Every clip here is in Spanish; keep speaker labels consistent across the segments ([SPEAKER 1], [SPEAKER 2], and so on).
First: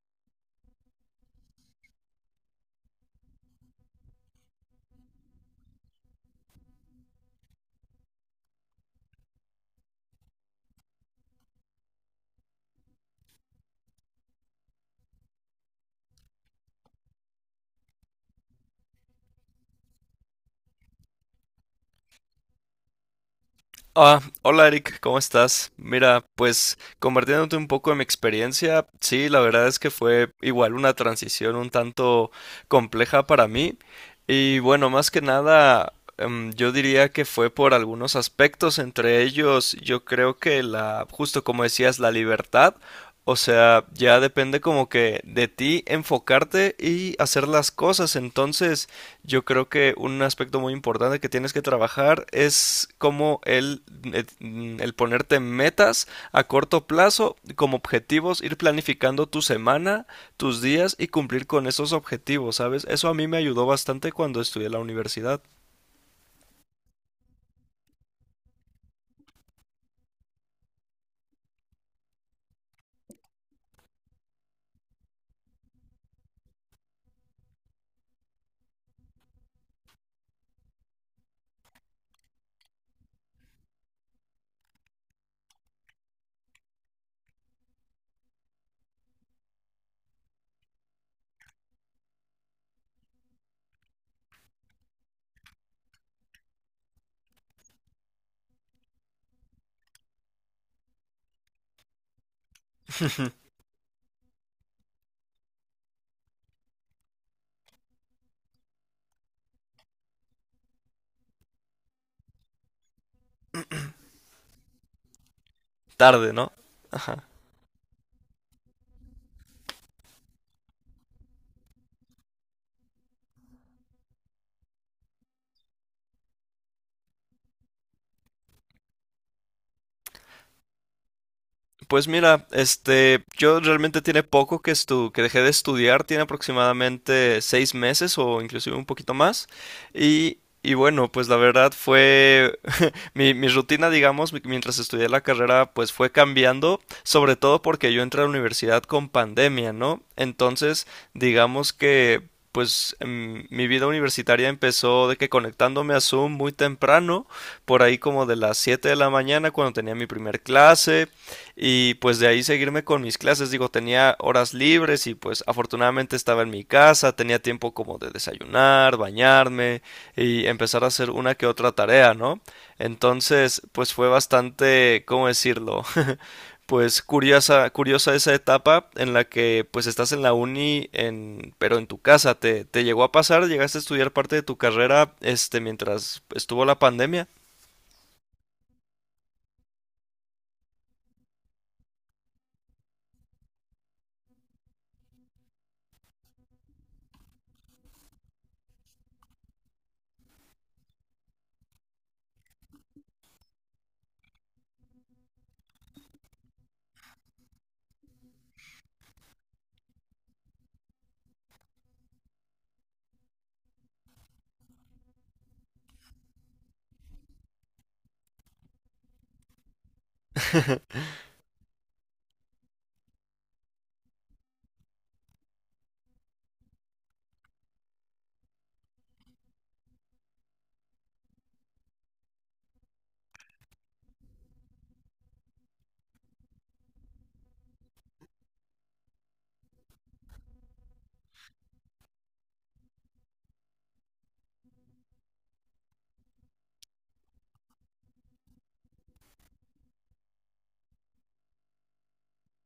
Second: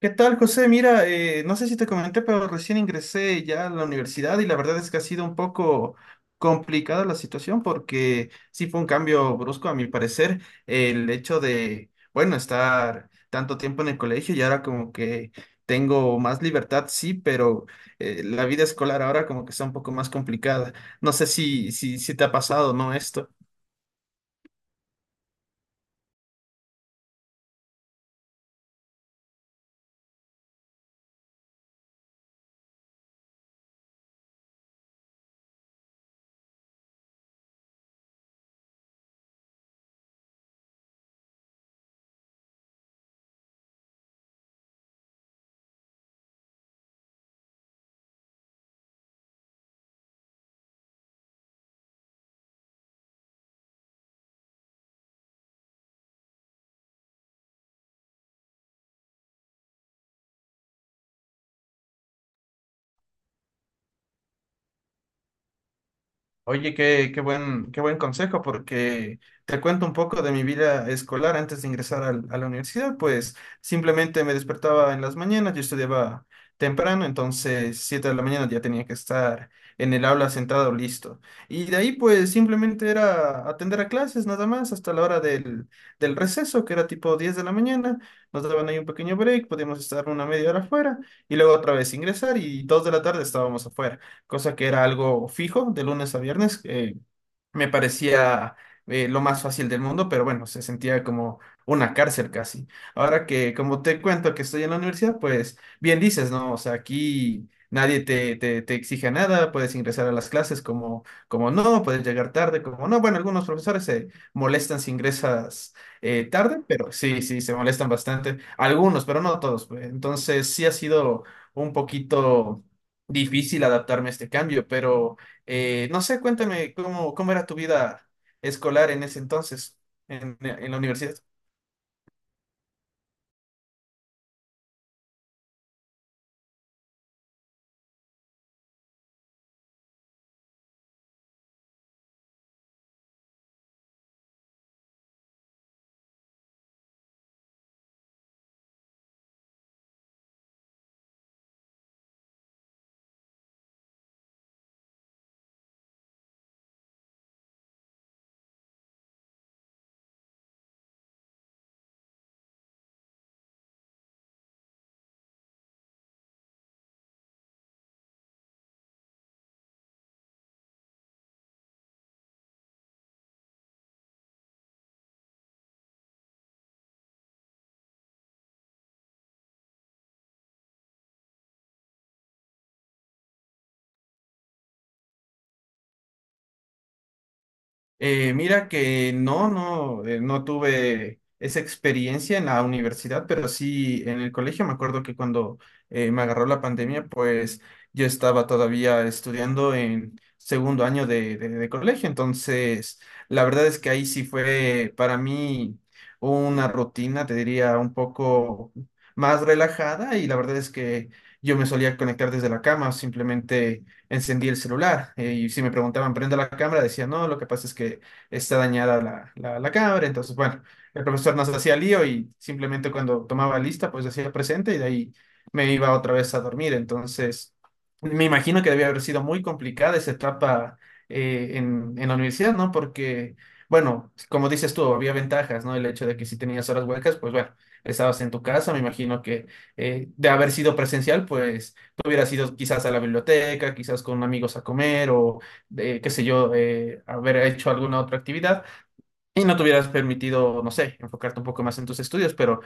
[SPEAKER 1] ¿Qué tal, José? Mira, no sé si te comenté, pero recién ingresé ya a la universidad y la verdad es que ha sido un poco complicada la situación porque sí fue un cambio brusco, a mi parecer, el hecho de, bueno, estar tanto tiempo en el colegio y ahora como que tengo más libertad, sí, pero la vida escolar ahora como que está un poco más complicada. No sé si te ha pasado, ¿no? Esto.
[SPEAKER 2] Ah, hola Eric, ¿cómo estás? Mira, pues compartiéndote un poco de mi experiencia, sí, la verdad es que fue igual una transición un tanto compleja para mí y bueno, más que nada, yo diría que fue por algunos aspectos, entre ellos yo creo que justo como decías, la libertad, o sea, ya depende como que de ti enfocarte y hacer las cosas, entonces... Yo creo que un aspecto muy importante que tienes que trabajar es como el, el ponerte metas a corto plazo como objetivos, ir planificando tu semana, tus días y cumplir con esos objetivos, ¿sabes? Eso a mí me ayudó bastante cuando estudié en la universidad.
[SPEAKER 1] Oye, qué buen consejo, porque te cuento un poco de mi vida escolar antes de ingresar a la universidad, pues simplemente me despertaba en las mañanas, yo estudiaba temprano, entonces 7 de la mañana ya tenía que estar en el aula sentado listo. Y de ahí pues simplemente era atender a clases nada más hasta la hora del receso, que era tipo 10 de la mañana, nos daban ahí un pequeño break, podíamos estar una media hora afuera y luego otra vez ingresar y 2 de la tarde estábamos afuera, cosa que era algo fijo de lunes a viernes. Me parecía lo más fácil del mundo, pero bueno, se sentía como una cárcel casi. Ahora que, como te cuento que estoy en la universidad, pues bien dices, ¿no? O sea, aquí nadie te exige nada, puedes ingresar a las clases como, como no, puedes llegar tarde, como no. Bueno, algunos profesores se molestan si ingresas
[SPEAKER 2] Tarde, ¿no?
[SPEAKER 1] tarde, pero sí, sí, se molestan bastante. Algunos, pero no todos, pues. Entonces, sí ha sido un poquito difícil adaptarme a este cambio, pero... no sé, cuéntame cómo, cómo era tu vida escolar en ese entonces, en la universidad.
[SPEAKER 2] Pues mira, este, yo realmente tiene poco que dejé de estudiar, tiene aproximadamente 6 meses o inclusive un poquito más. Y bueno, pues la verdad fue mi rutina, digamos, mientras estudié la carrera, pues fue cambiando, sobre todo porque yo entré a la universidad con pandemia, ¿no? Entonces, digamos que pues mi vida universitaria empezó de que conectándome a Zoom muy temprano, por ahí como de las 7 de la mañana cuando tenía mi primer clase y pues de ahí seguirme con mis clases, digo, tenía horas libres y pues afortunadamente estaba en mi casa, tenía tiempo como de desayunar, bañarme y empezar a hacer una que otra tarea, ¿no? Entonces, pues fue bastante, ¿cómo decirlo? pues curiosa, curiosa esa etapa en la que pues estás en la uni, pero en tu casa. ¿Te llegó a pasar? ¿Llegaste a estudiar parte de tu carrera, este, mientras estuvo la pandemia?
[SPEAKER 1] Mira que no tuve esa experiencia en la universidad, pero sí en el colegio. Me acuerdo que cuando me agarró la pandemia, pues yo estaba todavía estudiando en segundo año de colegio. Entonces, la verdad es que ahí sí fue para mí una rutina, te diría, un poco más relajada y la verdad es que yo me solía conectar desde la cama, simplemente encendí el celular. Y si me preguntaban, ¿prende la cámara? Decía, no, lo que pasa es que está dañada la cámara. Entonces, bueno, el profesor nos hacía lío y simplemente cuando tomaba lista, pues hacía presente y de ahí me iba otra vez a dormir. Entonces, me imagino que debía haber sido muy complicada esa etapa en la universidad, ¿no? Porque, bueno, como dices tú, había ventajas, ¿no? El hecho de que si tenías horas huecas, pues bueno, estabas en tu casa, me imagino que de haber sido presencial, pues hubiera sido quizás a la biblioteca, quizás con amigos a comer o, de, qué sé yo, haber hecho alguna otra actividad y no te hubieras permitido, no sé, enfocarte un poco más en tus estudios, pero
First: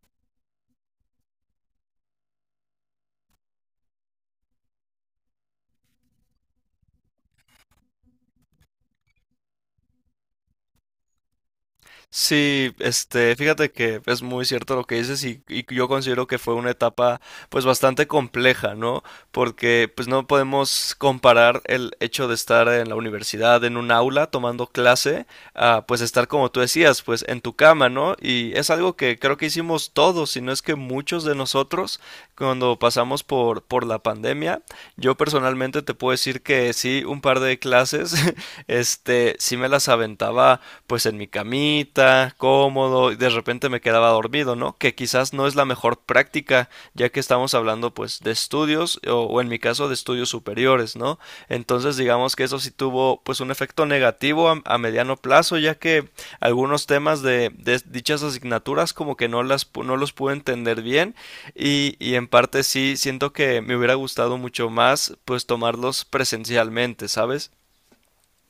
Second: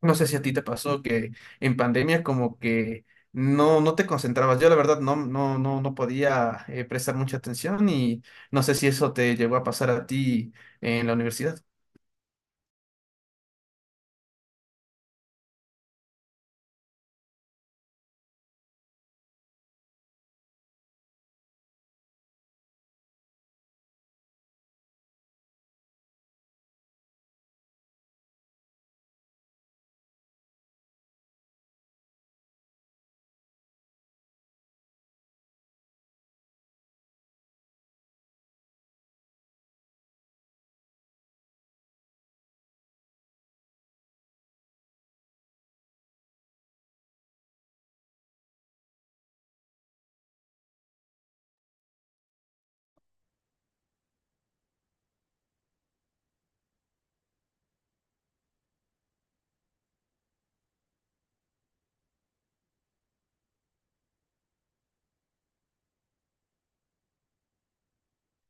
[SPEAKER 1] no sé si a ti te pasó que en pandemia como que no, no te concentrabas. Yo la verdad no podía prestar mucha atención y no sé si eso te llegó a pasar a ti en la universidad.
[SPEAKER 2] Sí, este, fíjate que es muy cierto lo que dices y yo considero que fue una etapa pues bastante compleja, ¿no? Porque pues no podemos comparar el hecho de estar en la universidad, en un aula, tomando clase, a pues estar como tú decías, pues en tu cama, ¿no? Y es algo que creo que hicimos todos, si no es que muchos de nosotros, cuando pasamos por la pandemia. Yo personalmente te puedo decir que sí, un par de clases, este, sí me las aventaba pues en mi camita, cómodo, y de repente me quedaba dormido, ¿no? Que quizás no es la mejor práctica, ya que estamos hablando pues de estudios, o en mi caso de estudios superiores, ¿no? Entonces digamos que eso sí tuvo pues un efecto negativo a mediano plazo, ya que algunos temas dichas asignaturas como que no los pude entender bien y en parte sí siento que me hubiera gustado mucho más pues tomarlos presencialmente, ¿sabes?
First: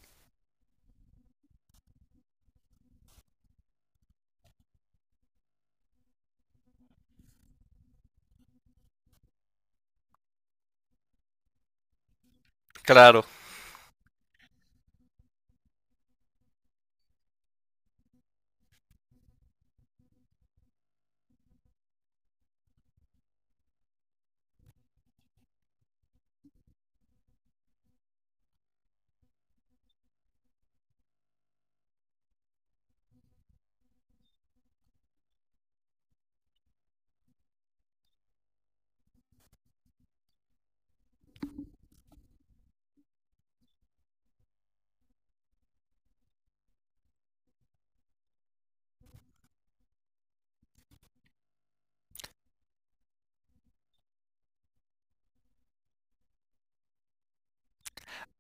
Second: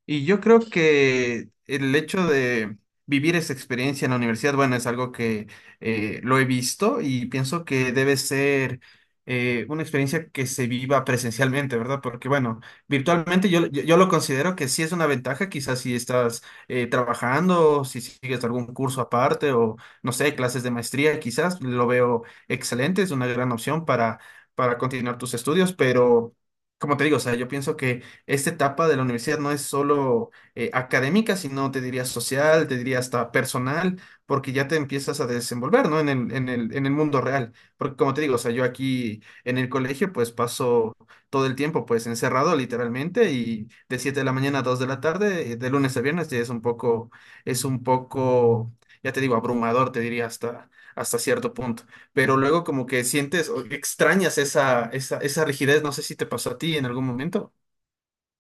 [SPEAKER 1] Y yo creo que el hecho de vivir esa experiencia en la universidad, bueno, es algo que lo he visto y pienso que debe ser una experiencia que se viva presencialmente, ¿verdad? Porque, bueno,
[SPEAKER 2] Claro.
[SPEAKER 1] virtualmente yo lo considero que sí es una ventaja, quizás si estás trabajando, si sigues algún curso aparte o, no sé, clases de maestría, quizás lo veo excelente, es una gran opción para continuar tus estudios, pero, como te digo, o sea, yo pienso que esta etapa de la universidad no es solo académica, sino te diría social, te diría hasta personal, porque ya te empiezas a desenvolver, ¿no? En el mundo real. Porque como te digo, o sea, yo aquí en el colegio pues paso todo el tiempo pues encerrado literalmente y de 7 de la mañana a 2 de la tarde, de lunes a viernes, ya es un poco, ya te digo, abrumador, te diría hasta, hasta cierto punto. Pero luego como que sientes o extrañas esa rigidez, no sé si te pasó a ti en algún momento.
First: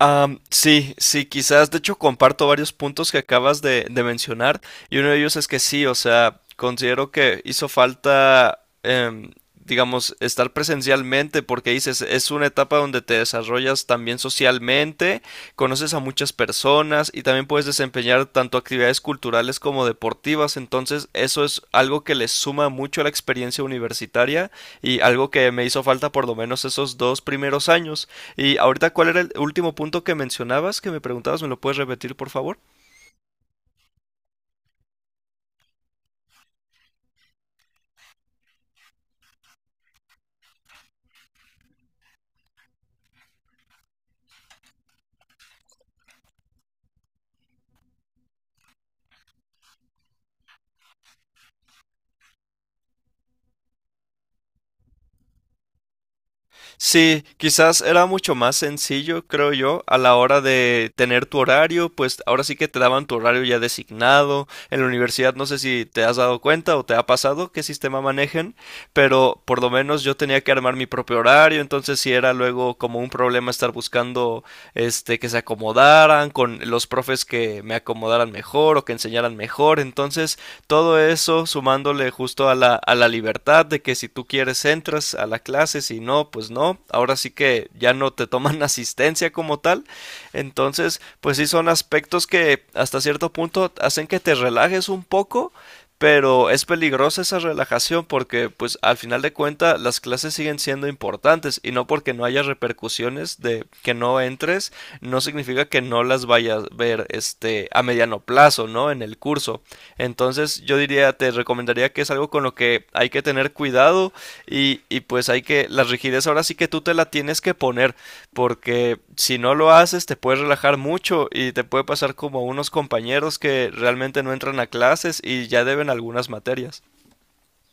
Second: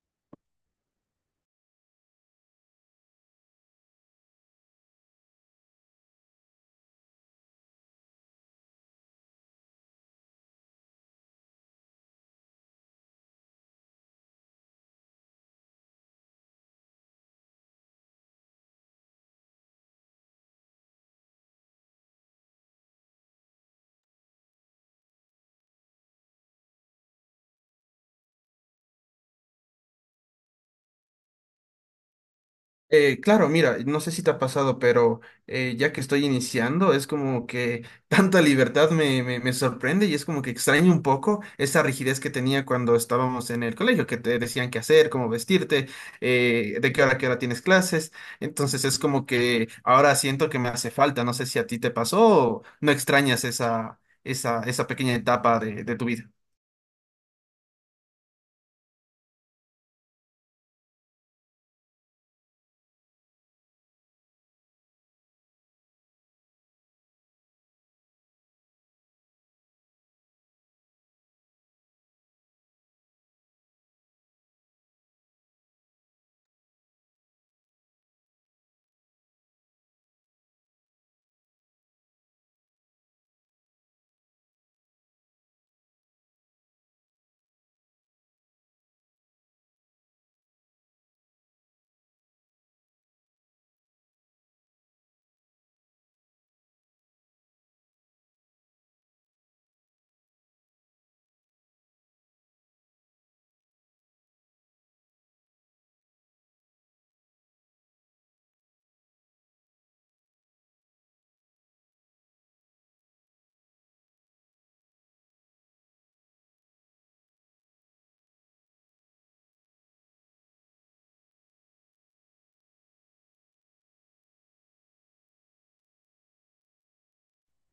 [SPEAKER 2] Sí, sí, quizás, de hecho, comparto varios puntos que acabas de mencionar y uno de ellos es que sí, o sea, considero que hizo falta, digamos, estar presencialmente porque dices, es una etapa donde te desarrollas también socialmente, conoces a muchas personas y también puedes desempeñar tanto actividades culturales como deportivas, entonces eso es algo que le suma mucho a la experiencia universitaria y algo que me hizo falta por lo menos esos 2 primeros años. Y ahorita, ¿cuál era el último punto que mencionabas, que me preguntabas? ¿Me lo puedes repetir, por favor?
[SPEAKER 1] Claro, mira, no sé si te ha pasado, pero ya que estoy iniciando, es como que tanta libertad me sorprende y es como que extraño un poco esa rigidez que tenía cuando estábamos en el colegio, que te decían qué hacer, cómo vestirte, de qué hora a qué hora tienes clases. Entonces es como que ahora siento que me hace falta. No sé si a ti te pasó o no extrañas esa pequeña etapa de tu vida.
[SPEAKER 2] Sí, quizás era mucho más sencillo, creo yo, a la hora de tener tu horario, pues ahora sí que te daban tu horario ya designado. En la universidad no sé si te has dado cuenta o te ha pasado qué sistema manejen, pero por lo menos yo tenía que armar mi propio horario, entonces sí era luego como un problema estar buscando este, que se acomodaran, con los profes que me acomodaran mejor o que enseñaran mejor. Entonces, todo eso sumándole justo a a la libertad de que si tú quieres entras a la clase, si no, pues no. Ahora sí que ya no te toman asistencia como tal. Entonces, pues sí son aspectos que hasta cierto punto hacen que te relajes un poco, pero es peligrosa esa relajación porque pues al final de cuentas las clases siguen siendo importantes y no porque no haya repercusiones de que no entres no significa que no las vayas a ver este a mediano plazo, ¿no? En el curso. Entonces yo diría, te recomendaría que es algo con lo que hay que tener cuidado y pues hay que la rigidez ahora sí que tú te la tienes que poner porque si no lo haces te puedes relajar mucho y te puede pasar como a unos compañeros que realmente no entran a clases y ya deben algunas materias.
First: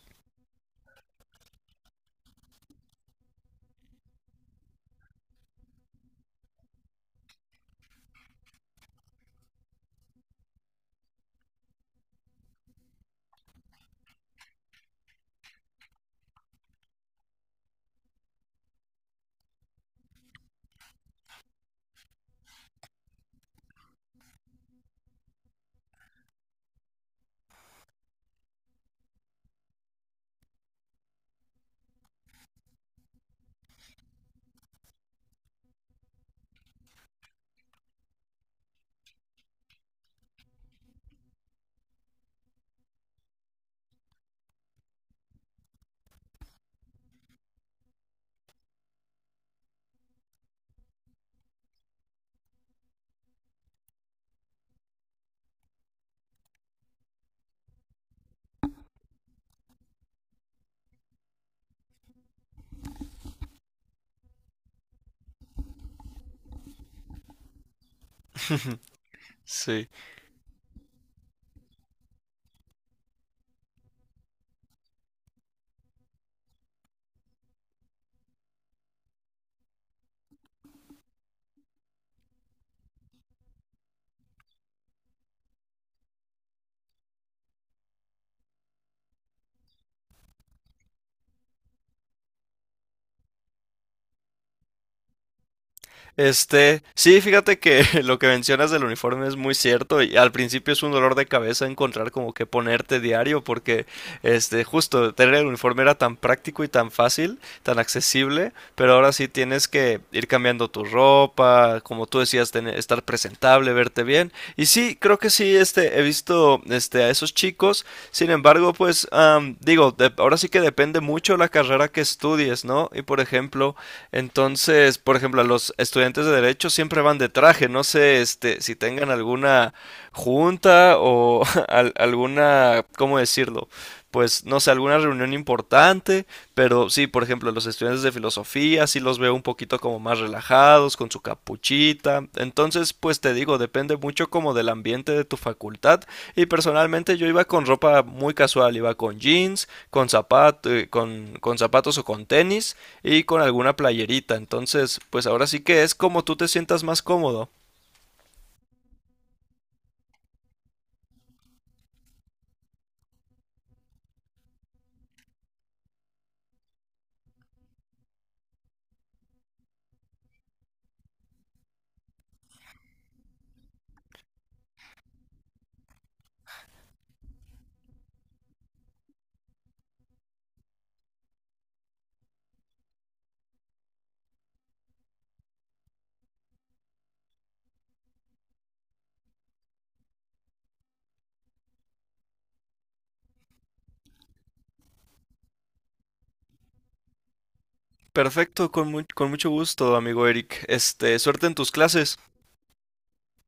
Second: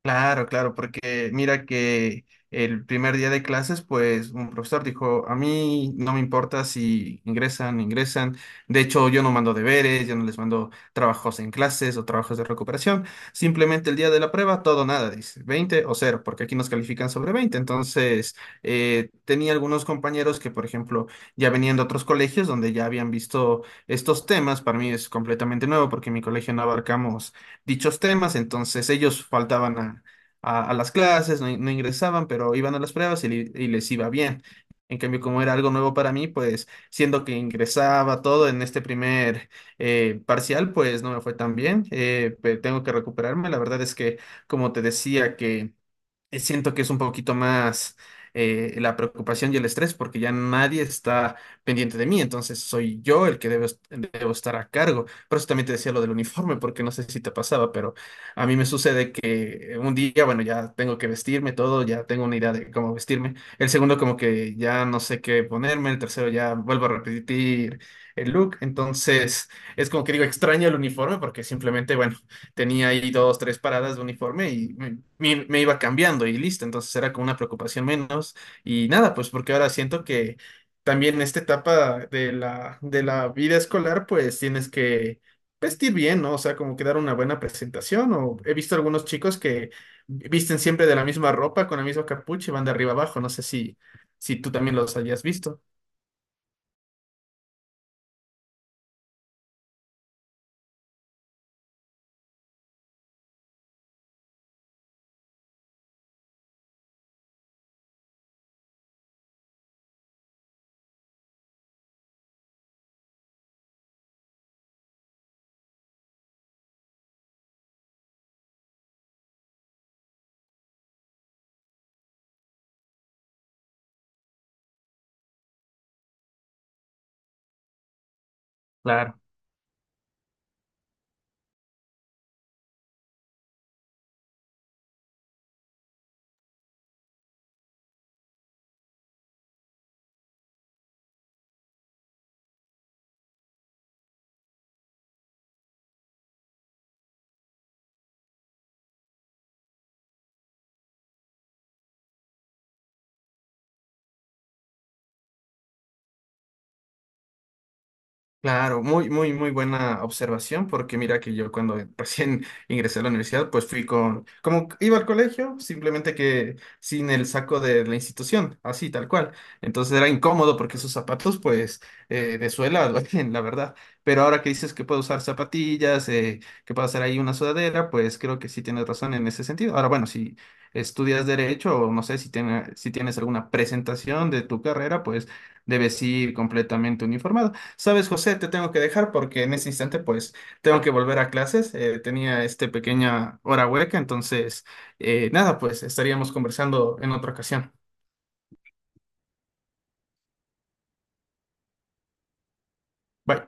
[SPEAKER 1] Claro, claro, porque mira que el primer día de clases, pues un profesor dijo, a mí no me importa si ingresan, ingresan. De hecho, yo no mando deberes, yo no les mando trabajos en clases o trabajos de recuperación. Simplemente el día de la prueba, todo o nada, dice, 20 o cero, porque aquí nos califican sobre 20. Entonces, tenía algunos compañeros que, por ejemplo, ya venían de otros colegios donde ya habían visto estos temas. Para mí es completamente nuevo porque en mi colegio no abarcamos dichos temas, entonces ellos faltaban a las clases, no, no ingresaban, pero iban a las pruebas y les iba bien. En cambio, como era algo nuevo para mí, pues siendo que ingresaba todo en este primer parcial, pues no me fue tan bien. Tengo que recuperarme. La verdad es que, como te decía, que siento que es un poquito más la preocupación y el estrés porque ya nadie está pendiente de mí, entonces soy yo el que debo estar a cargo. Por eso también te decía lo del uniforme, porque no sé si te pasaba, pero a mí me sucede que un día, bueno, ya tengo que vestirme todo, ya tengo una idea de cómo vestirme. El segundo como que ya no sé qué ponerme, el tercero ya vuelvo a repetir el look, entonces
[SPEAKER 2] Sí,
[SPEAKER 1] es como que digo, extraño el uniforme porque simplemente, bueno, tenía ahí dos, tres paradas de uniforme y me iba cambiando y listo. Entonces era como una preocupación menos. Y nada, pues porque ahora siento que también en esta etapa de la vida escolar, pues tienes que vestir bien, ¿no? O sea, como que dar una buena presentación. O he visto algunos chicos que visten siempre de la misma ropa, con la misma capucha y van de arriba abajo. No sé si, si tú también los hayas visto.
[SPEAKER 2] este, sí, fíjate que lo que mencionas del uniforme es muy cierto y al principio es un dolor de cabeza encontrar como que ponerte diario porque este, justo tener el uniforme era tan práctico y tan fácil, tan accesible, pero ahora sí tienes que ir cambiando tu ropa, como tú decías, estar presentable, verte bien. Y sí, creo que sí, este, he visto, este, a esos chicos. Sin embargo, pues, digo, ahora sí que depende mucho la carrera que estudies, ¿no? Entonces, por ejemplo, a los estudiantes de derecho siempre van de traje. No sé, este, si tengan
[SPEAKER 1] Claro.
[SPEAKER 2] alguna junta o alguna, ¿cómo decirlo? Pues, no sé, alguna reunión importante, pero sí, por ejemplo, los estudiantes de filosofía sí los veo un poquito como más relajados, con su capuchita. Entonces, pues te digo, depende mucho como del ambiente de tu facultad. Y personalmente yo iba con ropa muy casual, iba con jeans, con zapato, con zapatos o con tenis y con alguna playerita. Entonces, pues ahora sí que es como tú te sientas más cómodo.
[SPEAKER 1] Claro, muy, muy, muy buena observación, porque mira que yo cuando recién ingresé a la universidad, pues fui con, como iba al colegio, simplemente que sin el saco de la institución, así tal cual. Entonces era incómodo porque esos zapatos, pues, de suela, duelen, la verdad. Pero ahora que dices que puedo usar zapatillas, que puedo hacer ahí una sudadera, pues creo que sí tienes razón en ese sentido. Ahora, bueno, si estudias derecho o no sé si, si tienes alguna presentación de tu carrera, pues debes ir completamente uniformado. Sabes, José, te tengo que dejar porque en ese instante pues tengo que volver a clases. Tenía este pequeña hora hueca, entonces nada, pues estaríamos conversando en otra ocasión.
[SPEAKER 2] Perfecto, con, con mucho gusto, amigo Eric. Este, suerte en tus clases.
[SPEAKER 1] Bye.